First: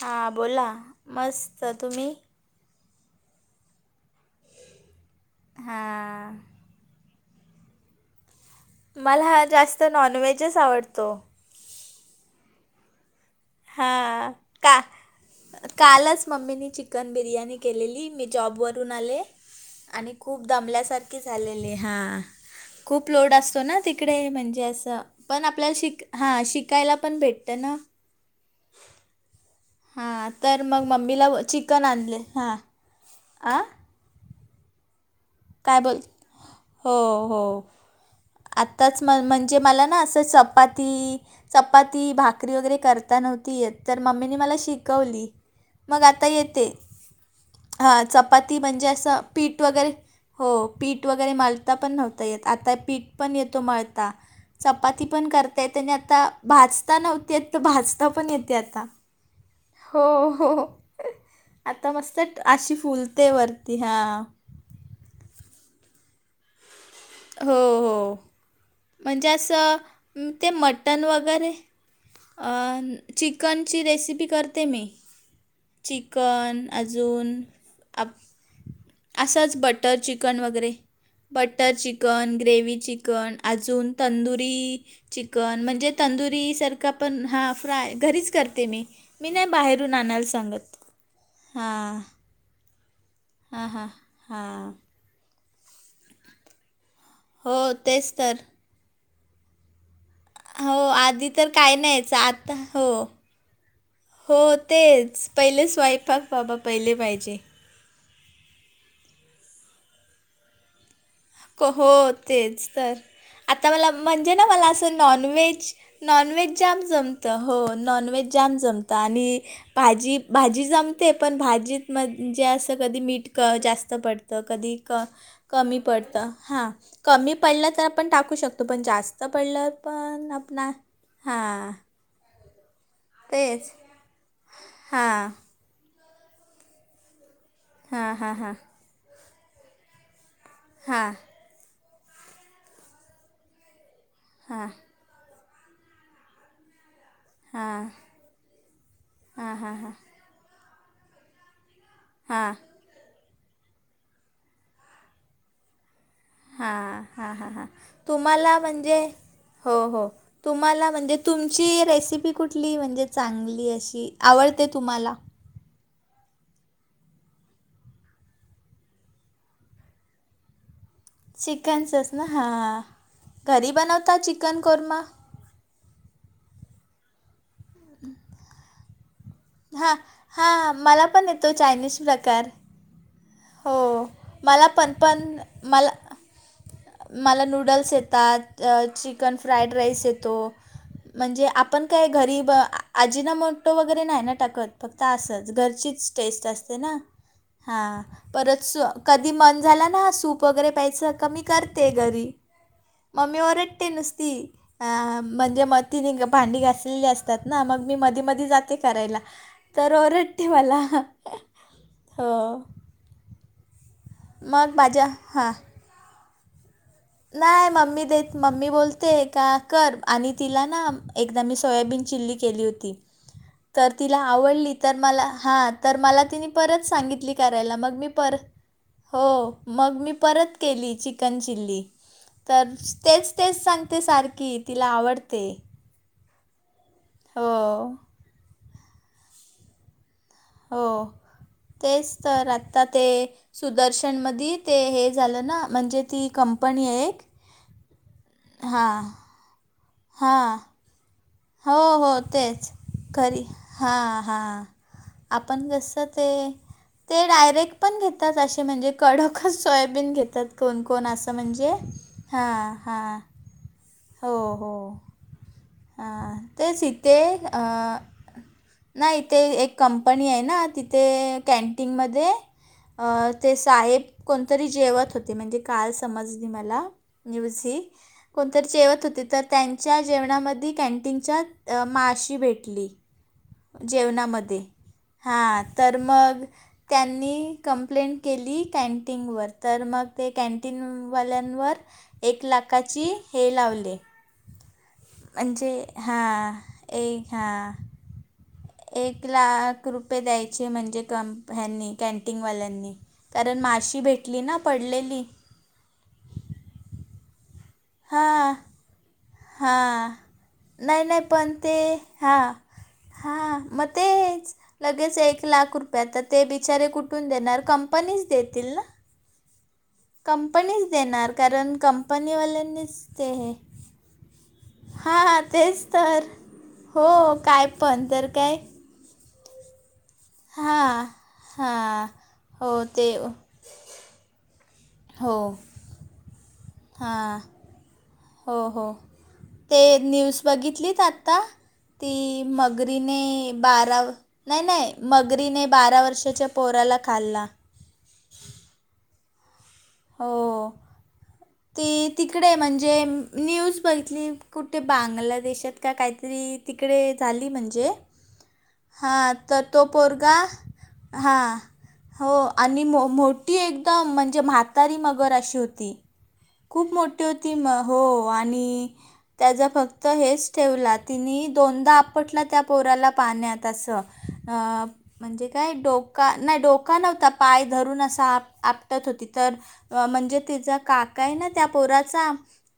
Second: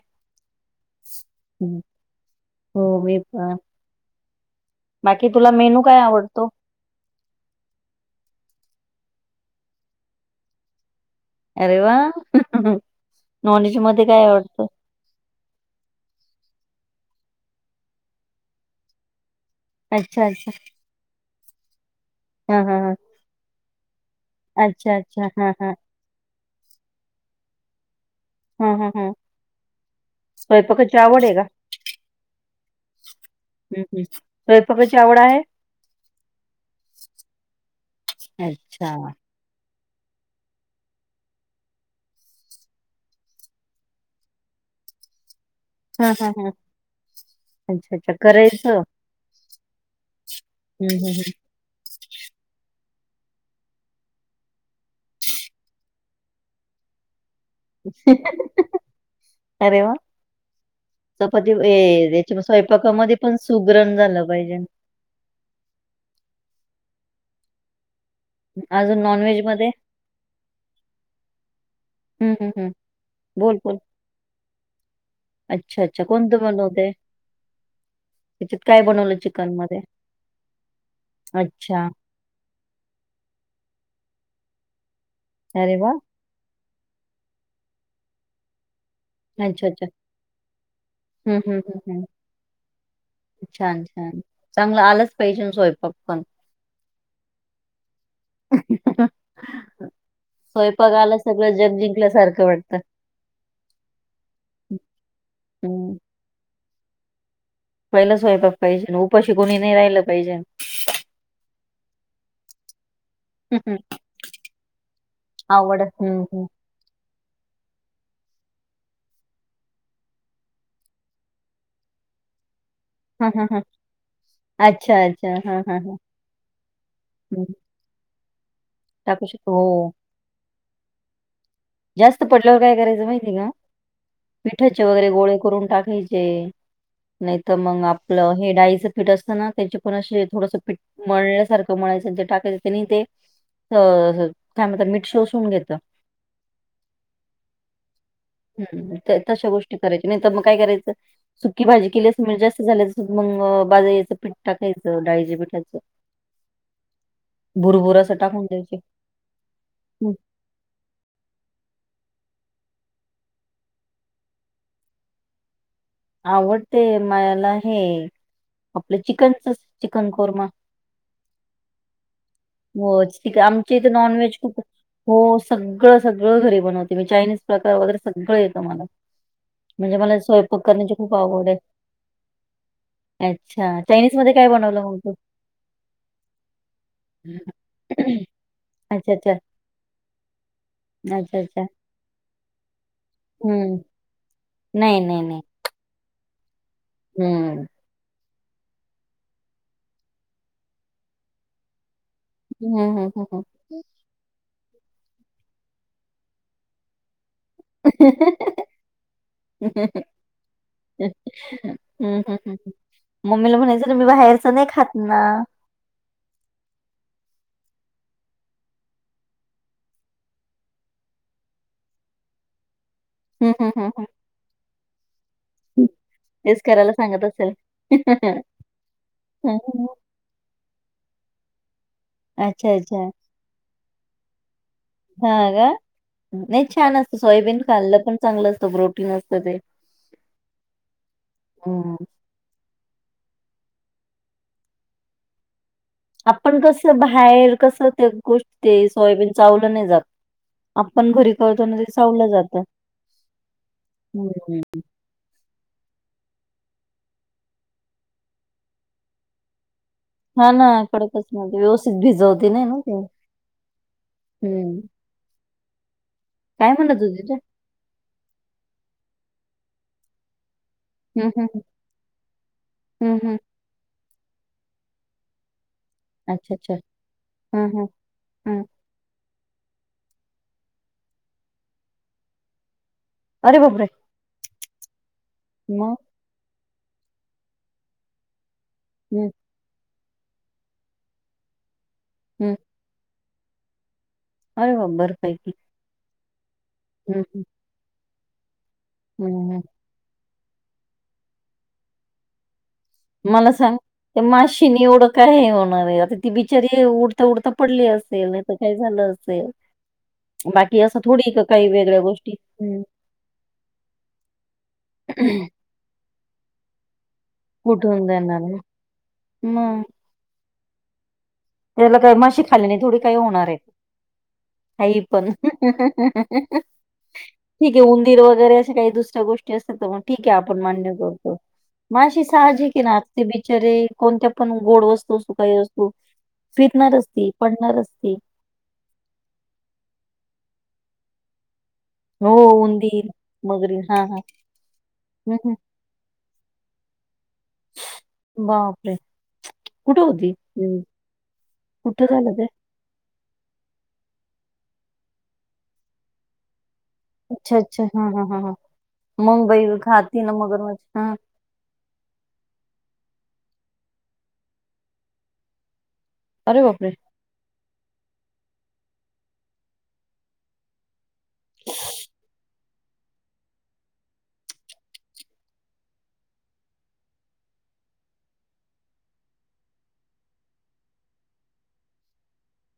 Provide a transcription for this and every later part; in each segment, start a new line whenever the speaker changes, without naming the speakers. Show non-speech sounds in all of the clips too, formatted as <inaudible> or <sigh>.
हा बोला मस्त तुम्ही?
हो मी पण बाकी तुला मेनू काय
हां
आवडतो?
मला हा जास्त नॉनव्हेजच आवडतो.
अरे वा, नॉनवज मध्ये काय
हां
आवडतं?
का कालच मम्मीनी चिकन बिर्याणी केलेली, मी जॉबवरून आले. आणि
अच्छा
खूप
अच्छा
दमल्यासारखी झालेली हा,
हा हा हा
खूप लोड असतो ना त कडे म्हणजे
अच्छा
असं
अच्छा
पण
हा हा
आपल्याला शिक् हा शिकायला पण भेटत ना?
ह ह हं.
हां तर मग मम्मीला
आहे
व
का?
चिकन आणल हां आ.
च स्वयपाकाची आवड आहे?
काय बोल? हो हो
अच्छा
आताच म म्हण जे मला ना असं चपाती चपाती भाकरी वगैरे करता नव्हती येत, तर मम्मीनी मला शिकवली. मग
हा
आता
हा हा
येते,
अच्छा
हा
अच्छा
चपाती
करायचं
म्हणजे असं पीठ वगैरे हो
हम्म
पीठ
हम्म
वगैरे मळता पण नव्हता येत, आता पीठ पण येतो मळता. चपाती पण करता येत आणि आता भाजता नव्हती
हम्म.
भाजता पण येते आता.
अरे वा
हो हो,
चपाती ए
आता
याच्या
मस्त अशी
स्वयंपाकामध्ये
फुलते
पण
वरती हा.
सुगरण झालं पाहिजे
हो हो
अजून
म्हणजे
नॉनव्हेज मध्ये
असं ते मटण वगैरे
हम्म हम्म हम्म
अं
बोल बोल
चिकनची रेसिपी करते मी.
अच्छा अच्छा कोणतं
चिकन
बनवते?
अजून आप
त्याच्यात काय बनवलं चिकन
असंच
मध्ये?
बटर चिकन वगैरे.
अच्छा.
गन ग्रेवी चिकन, अजून तंदुरी चिकन
अरे
म्हणजे
वा
तंदुरीसारखा पण हा फ्राय घरीच करते मी. मी नाय
अच्छा, अच्छा.
बाहेरून आणायला सांगत, हां. हां हां
छान-छान
हां
चांगलं, आलंच पाहिजे स्वयंपाक पण.
हो तेच तर.
<inaudible>
हो
स्वयंपाक आला
आधी तर
सगळं
काय
जग
नाय यायच
जिंकल्यासारखं
आता
वाटतं.
हो. हो तेच, पहिले
हं.
स्वयंपाक बाबा पहिले पाहिजे.
पहिलं स्वयंपाक पाहिजे, उपाशी कोणी नाही राहिलं पाहिजेन.
क् हो तेच तर. आता मला म्हणजे ना, मला असं नॉनव्हेज
आवड हं, हं.
नॉनव्हेज जाम जमतं, हो नॉन-व्हेज जाम जमतं आणि भाजी-भाजी जमते, पण भाजीत म्हणजे आस त, कधी
हं,
मीठ
हं, हं.
जास्त पडत, कधी
अच्छा,
क
अच्छा. हां,
कमी
हां, हां.
पडत, हा कमी
हं.
पड लं तर आपण टाकू शकतो, पण जास्त
टाकू शकतो.
पडलं
हो.
कोण टाकणार?
जास्त पडल्यावर काय करायचं माहिती आहे का? पिठाचे वगैरे
हां
गोळे करून टाकायचे. नाही तर मग
हां
आपलं
हां
हे
हां
डाळीचं पीठ असतना, त्यांचे पण अस थोडस पीठ
हां
मळण्यासारख मळायच ते टाकायचे, त्यांनी ते अ काय
हां
म्हणता मीठ शोषून घेत.
हां.
ह्म ह्म, तशा
हां हां
गोष्टी
हां
करायच्या, नाहीतर मग काय करायचं सुकी भाजी केली असलं मग
हां
जास्त झाली अस मग बाजरीच पीठ टाकायचं, डाळीच्या पीठाच
हां हां हां हां
टाकून
तुम्हाला
द्यायचे.
म्हणजे हो हो
हं,
तुम्हाला म्हणजे तुमची रेसिपी कुठली, म्हणजे चांगली अशी आवडते तुम्हाला.
आवडते मला हे आपलं चिकनच, चिकन कोरमा.
चिकनचंच ना हां
हो ठीक
घरी
आमच्या इथ नॉन
बनवता
व्हेज खूप
चिकन कोरमा
हो सगळं-सगळं घरी बनवते मी, चायनीज प्रकार वगैरे सगळं येतं मला.
हां
म्हणजे मला स्वयंपाक
हां
करण्याची
मला
खूप
पण
आवड
येतो
आहे.
चायनीज प्रकार.
अच्छा
हो
चायनीज मध्ये काय
मला
बनवलं
पण,
मग तू?
पण मला मला नूडल्स येतात,
अच्छा, अच्छा.
चिकन फ्राईड राईस येतो.
अच्छा,
म्हणजे
अच्छा.
आपण काय घरीब आजीना म्हतो
हं.
वगैरे नाही ना टाकत.
नाही,
फक्त असंच घरचीच टेस्ट असते ना.
हम्म
हां परत स कधी मन झाला ना सूप वगैरे प्यायचं कमी करते घरी
हं, हं, हं,
मम्मी
हं.
ओरडते नुसती अं म्हणजे म तिने भांडी घासलेली असते ना मग मी मध मध जाते करायला तर ओरडते मला
हम्म
हो
हम्् मम्मीला म्हणायचं मी बाहेरचं नाही
मग
खात
माझ्या
ना
हां नाही मम्मी देत मम्मी बोलते का कर आणि तिला ना एकदा मी सोयाबीन चिल्लि... केली होती
हम हम.
तर तिला आवडली तर मला हां तर मला तिने
तेच
परत
करायला सांगत
सांगितली
असेल.
करायला मग मी परत... हो
हं, हं.
मग मी परत केली चिकन चिल्लि. तर
अच्छा, अच्छा.
तेच तेच सांगते सारखी तिला आवडते.
हां का? नाही छान असत
हो
सोयाबीन खाल्लं पण चांगलं असतं प्रोटीन असत ते.
हो
हं.
तेच तर आता ते सुदर्शन मध ते हे झालं ना म्हणजे ती
आपण कस
कंपनी आहे एक
बाहेर कस ते गोष्ट ते
हां
सोयाबीन चावलं नाही जात
हां
आपण घरी करतो ना
हो
ते
हो
चावलं जातं.
तेच खरी हा हा
हम्म.
आपण कसं ते ते डायरेक्ट पण घेतात असे म्हणजे कडोकच सोयाबीन घेत
हा ना कडकच नव्हती व्यवस्थित भिजवती नाही
हां
ना ते
हां
हम्म
हा
काय म्हणत
तेचिथ
होती ते?
नाही इ तेे एक कंपनी आहे ना तिथ ते
हम्म, हम्म,
कॅनटीनमध्ये
हम्म, हम्म.
ते साहेब कोणतरी जेवत होते म्हणजे काल समजली
अच्छा अच्छा.
मला न्यूज
हं,
ही
हं, हं.
कोणतरी जेवत होते तर त्यांच्या जेवणामध्ये दी कॅन्टीनच्या माशी भेटली
अरे बापरे!
जेवणामध्ये हां तर मग त्यांनी कंप्लेंट केली
हं,
कॅनटीनवर तर मग ते कॅन्टीनवाल्यांवर एक
हं.
लाखाची हे लावले
अरे बबर
म्हणजे हां एक
हं,
हां एक
हं, हं.
लाख रुपये द्यायचे म्हणजे कं ह्यांनी कॅनटिनवाल्यांनी
मला सांग ते माशी नि एवढं काय होणार आहे आता ती बिचारी उड तर उडता पडली असेल नाही
हां
तर काय झालं असेल
हां
बाकी असं
नाही नाही
थोडी का
पण
काही
ते
वेगळ्या गोष्टी
हां
हं.
हा मग तेच लगेच एक लाख रुपया तर ते बिचारे कुठून द येणार कंपनी देतील ना
म
कंपनीच देणार कारण
त्याला काय माशी खाल्लीने थोडी
कंपनीवाल्यांनीच
काही
ते
होणार
हे
आहे का पण
हां, तेच तर. हो, काय
ठीक आहे
पण.
उंदीर
तर
वगैरे
काय
अशा काही दुसऱ्या गोष्टी ग ठीके आपण मान्य
हां.
करतो म
हां.
अशी साहजी
हो,
की ना
ते
जरी कोणत्या पण गोड वस्तू असू
हो.
काही असतू फिरणार असती
हां.
पडणार असती
हो हो ते न्यूज बघितलीत आत्ता ती
हो उंदीर
मगरीने
मगरी हा
बारा
हा हम्म,
नाही नाही
हम्म.
मगरीने बारा वर्षाच्या पोराला खाल्ला
बापरे! कुठे होती,
हो
कुठ
ती
झालं ते?
तिकडे म्हणजे न्यूज बघितली कुठे बांगलादेशात का काहीतरी तिकडे झाली
अच्छा अच्छा
म्हणजे
हा हा हा हा
हा
मग
तर
बाई
तो
खाती ना
पोरगा
मगरमच्छ
हा हो आणि मोठी एकदम म्हणजे म्हातारी मगर अशी होती.
अरे
खूप
बापरे
मोठी होती म हो आणि त्याचा फक्त हेच ठेवला तिने दोनदा आपटला त्या पोराला पाण्यात असं अ म्हणजे काय डोका नाही डोका नव्हता पाय धरून असा आप आपटत होती, तर म्हणजे तिचा काका आहे ना त्या पोराचा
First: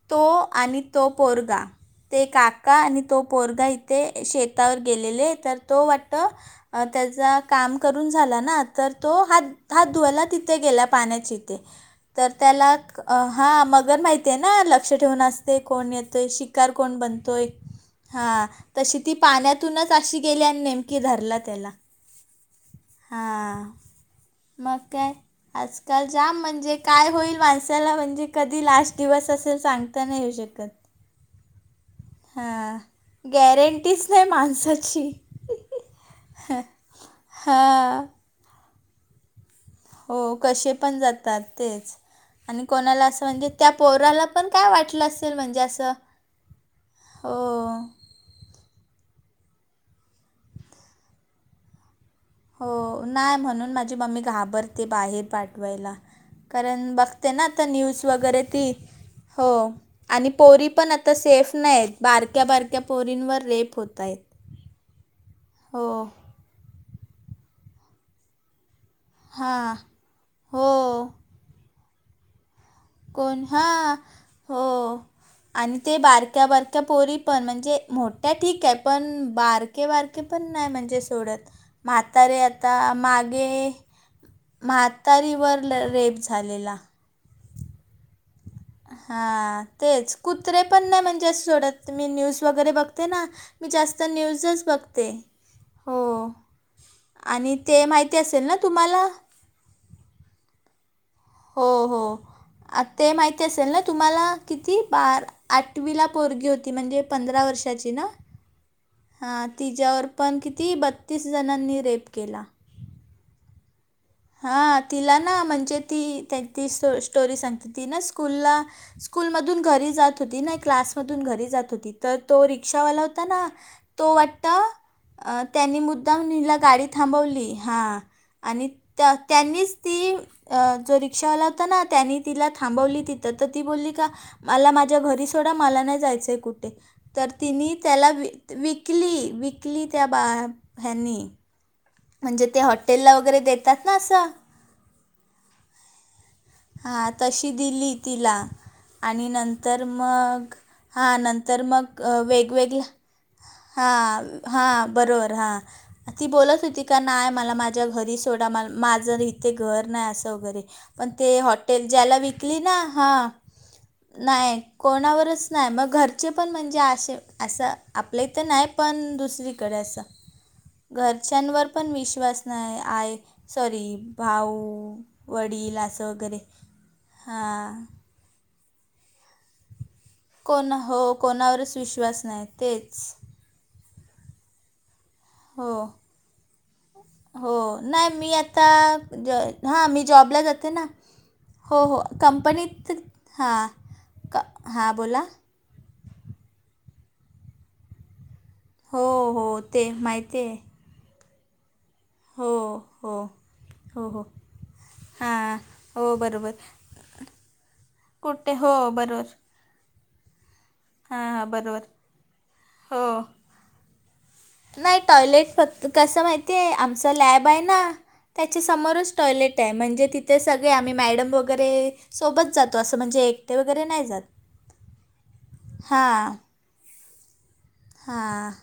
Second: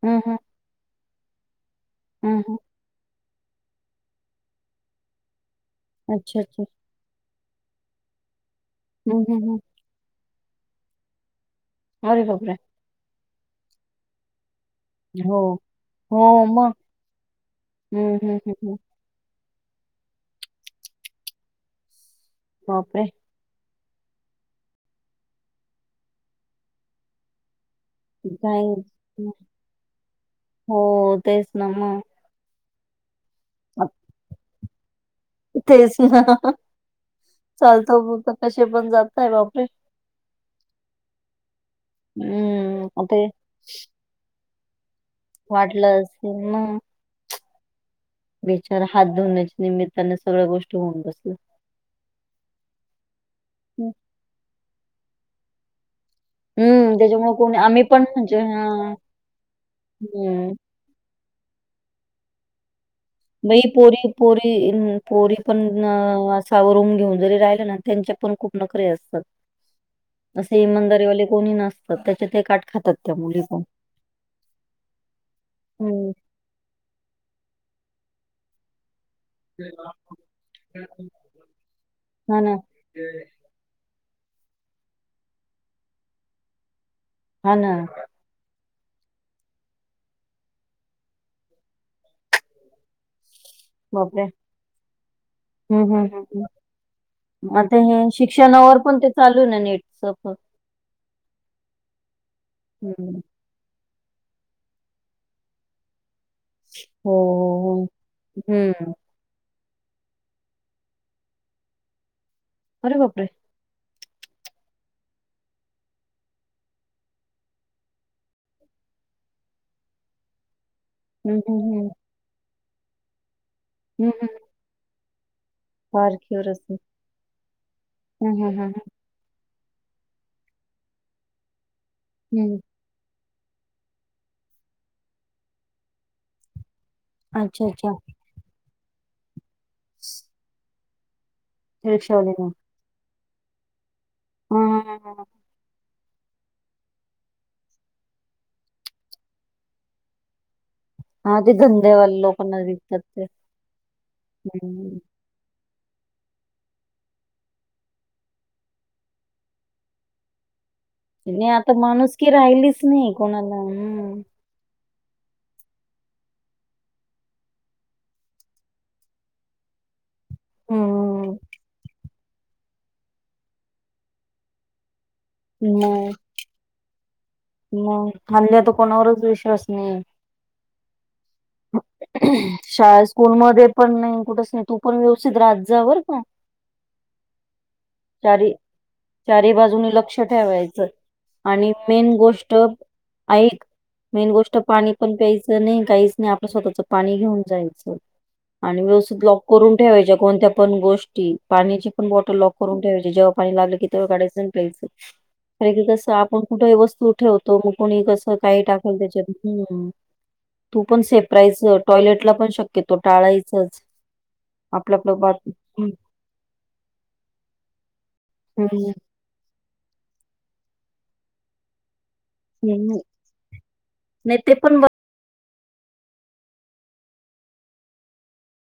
हम्म
तो
हम्म
आणि तो पोरगा ते
हम्म हम्म.
काका आणि तो पोरगा इथे शेतावर गेलेले तर तो वाटत
अच्छा अच्छा
त्याचा काम करून झाला ना तर तो
हम्म हम्म हम्म.
हात हात धुवायला तिथे गेला पाण्याची
अरे
तर
बापरे
त्याला हा मग माहिती ना लक्ष ठेवून
हो
असते कोण
हो
येतोय शिकार
मग
कोण बनतोय,
हम्म हम्म
हा
हम्म हम्म.
तशी ती पाण्यातूनच अशी गेली आणि नेमकीे धरला त्याला.
बापरे!
हा मग काय आजकाल जाम म्हणजे काय होईल माणसाला म्हण म्हणजे कधी लास्ट
काही
दिवस असेल सांगता नाही येऊ शकत.
हो तेच ना मग
हा गॅरंटीच नाही माणसाची.
चालत
हां
म कसे पण जातय, बापरे
हो कसे पण जातात तेच आणि
हम्म
कोणाला
ते
असं म्हणजे, त्या पोराला पण काय वाटलं असेल म्हणजे असं,
वाटलं असेल
हो
बेचार हात धुण्याच्या निमित्ताने सगळ्या गोष्टी होऊन बसल्या.
हो नाय म्हणून माझी मम्मी घाबरते बाहेर पाठवायला. कारण
हम्म
बघते
त्याच्यामुळे
ना
कोणी
आता
आम्ही पण
न्यूज
म्हणजे
वगैरे ती
हां
हो आणि
हम्म
पोरी पण आ सेफ नाही बारक्या-बारक्या
म पोरी, पोरी, पोरी पण
हो
अ सावरून घेऊन जरी राहिल ना त्यांच्या पण खूप नकरे असतात
हां
अस
हो
इमानदारी कोणी नसतात त्याचे ते काठ खातात, त्या मुली
कोण
पण
हा हो आणि ते
हम्म.
बार ्या बरक्या पोरी पण म्हणजे मोठ्या ठीक आहे पण, बारके बारके पण नाही म्हणजे सोडत. म्हातारे
हां ना.
आता मागे म्हातारीवर रेप झालेला.
हा ना
हा तेच कुत्रे पण नाही म्हणजे असं सोडत मी न्यूज वगैरे बघते ना, मी जास्त
बापरे
न्यूजच बघते. हो आणि
आणी ते हे
माहिती असेल ना
शिक्षणावर पण
तुम्हाला
ते चालू ना नेटच
हो हो ते
हम्म.
माहि असेल ना तुम्हाला किती बार आठवीला पोरगी होती, म्हणजे
हो
पंधरा वर्षाची ना
हम्म
हां तिच्यावर पण किती बत्तीस जणांनी रेप केला.
अरे बापरे!
हा तिला ना म्हणजे ती त्यां ती सो स्टोरी सांगते ती ना स्कूलला स्कूल मधून घरी जात होती ना क्लास मधून
हम्म
घरी जात
हम्म हम्म
होती तर तो रिक्षावाला होता ना
हम्म
तो
हम्म.
वाट अ त्यांनी
फार
मुद्दाम
क्युअर
हिला
असते
गाडी थांबवली हा
हम्म हम्म
आणि
हम्म
त्यांनीच ती जो रिक्षावाला होता ना त्यांनी तिला
हम्म.
थांबवली ति तर तर ती बोलली का, मला माझ्या घरी सोडा मला नाही जायचंय कुठे तर
हम्म. अच्छा
तिने
अच्छा
त्याला व विकली विकली त्या बा ह्यांनी
रिक्षावाले
म्हणजे ते हॉटेलला वगैरे देतात ना असं.
हम ह ह
हा तशी दिली तिला आणि नंतर मग हां
हा, ते
नंतर मग
धंदेवाले लोकांना
वेगवेगळ्या
विकतात ते
हां हां
हम्म.
बरोबर हहा ती बोलत होती का नाही मला माझ्या घरी सोडा माझं इथे घर नाही असं वगैरे. पण ते
नाही आता
हॉटेल ज्याला
माणुसकी
विकली ना
राहिलीच
हा
नाही कोणाला हम्म
नाही. कोणावरच नाही मग घरचे पण म्हणजे असे असं आपले इ तर नाही पण दुसरी. गरास
हम्म.
घरच्यांवर पण विश्वास नाही आय सॉरी भाऊ. वडील असं वगैरे हां
म खल्ल्या तर कोणावरच विश्वास नाही.
कोणा हो कोणावरच विश्वास नाही तेच
र् मग पण नाही कुठच नाही तू पण व्यवस्थित राजात
हो
जावर का?
हो नाही मी
चारी
आता
चारी
हा
बाजूनी
मी
लक्ष
जॉबला जाते
ठेवायचं
ना.
आणि
हो हो
मेन गोष्ट
कंपनीत हां
मेन
क
गोष्ट पाणी
हां
पण
बोला
प्यायचं. नाही काहीच नाही आपलं स्वतःच पाणी घेऊन जायचं. आणि
हो
व्यवस्थित लॉक
हो
करून
ते
ठेवायच्या
माहिती
कोणत्या
आहे
पण गोष्टी पाण्याची पण बॉटल
हो
लॉक करून ठेवायची
हो
जेव्हा पाणी लागलं की
हो
तेव्हा
हो
गायचं प्यायचं.
हां
खरे की कसं
हो
आपण
बरोबर
कुठेही वस्तू ठेवतो मग कोणी कसं
कुठे
काही
हो
टाकाल त्याच्यात
बरोबर
ह. तू पण
हां हां
सेपरायचं
बरोबर
टॉयलेटला पण शक्यतो
हो
टाळायचंच.
नाही
आपलंपलं बात
टॉयलेट फक्त
हम्म
कसं माहिती आहे आमचं लॅब आहे ना
हम्म
त्याच्यासमोरच टॉयलेट आहे म्हणजे तिथे सगळे आम्ही मॅडम वगैरे. सोबत जातो असं
हम्म.
म्हणजे एकटे वगैरे नाही जात.
ते पण
हां हां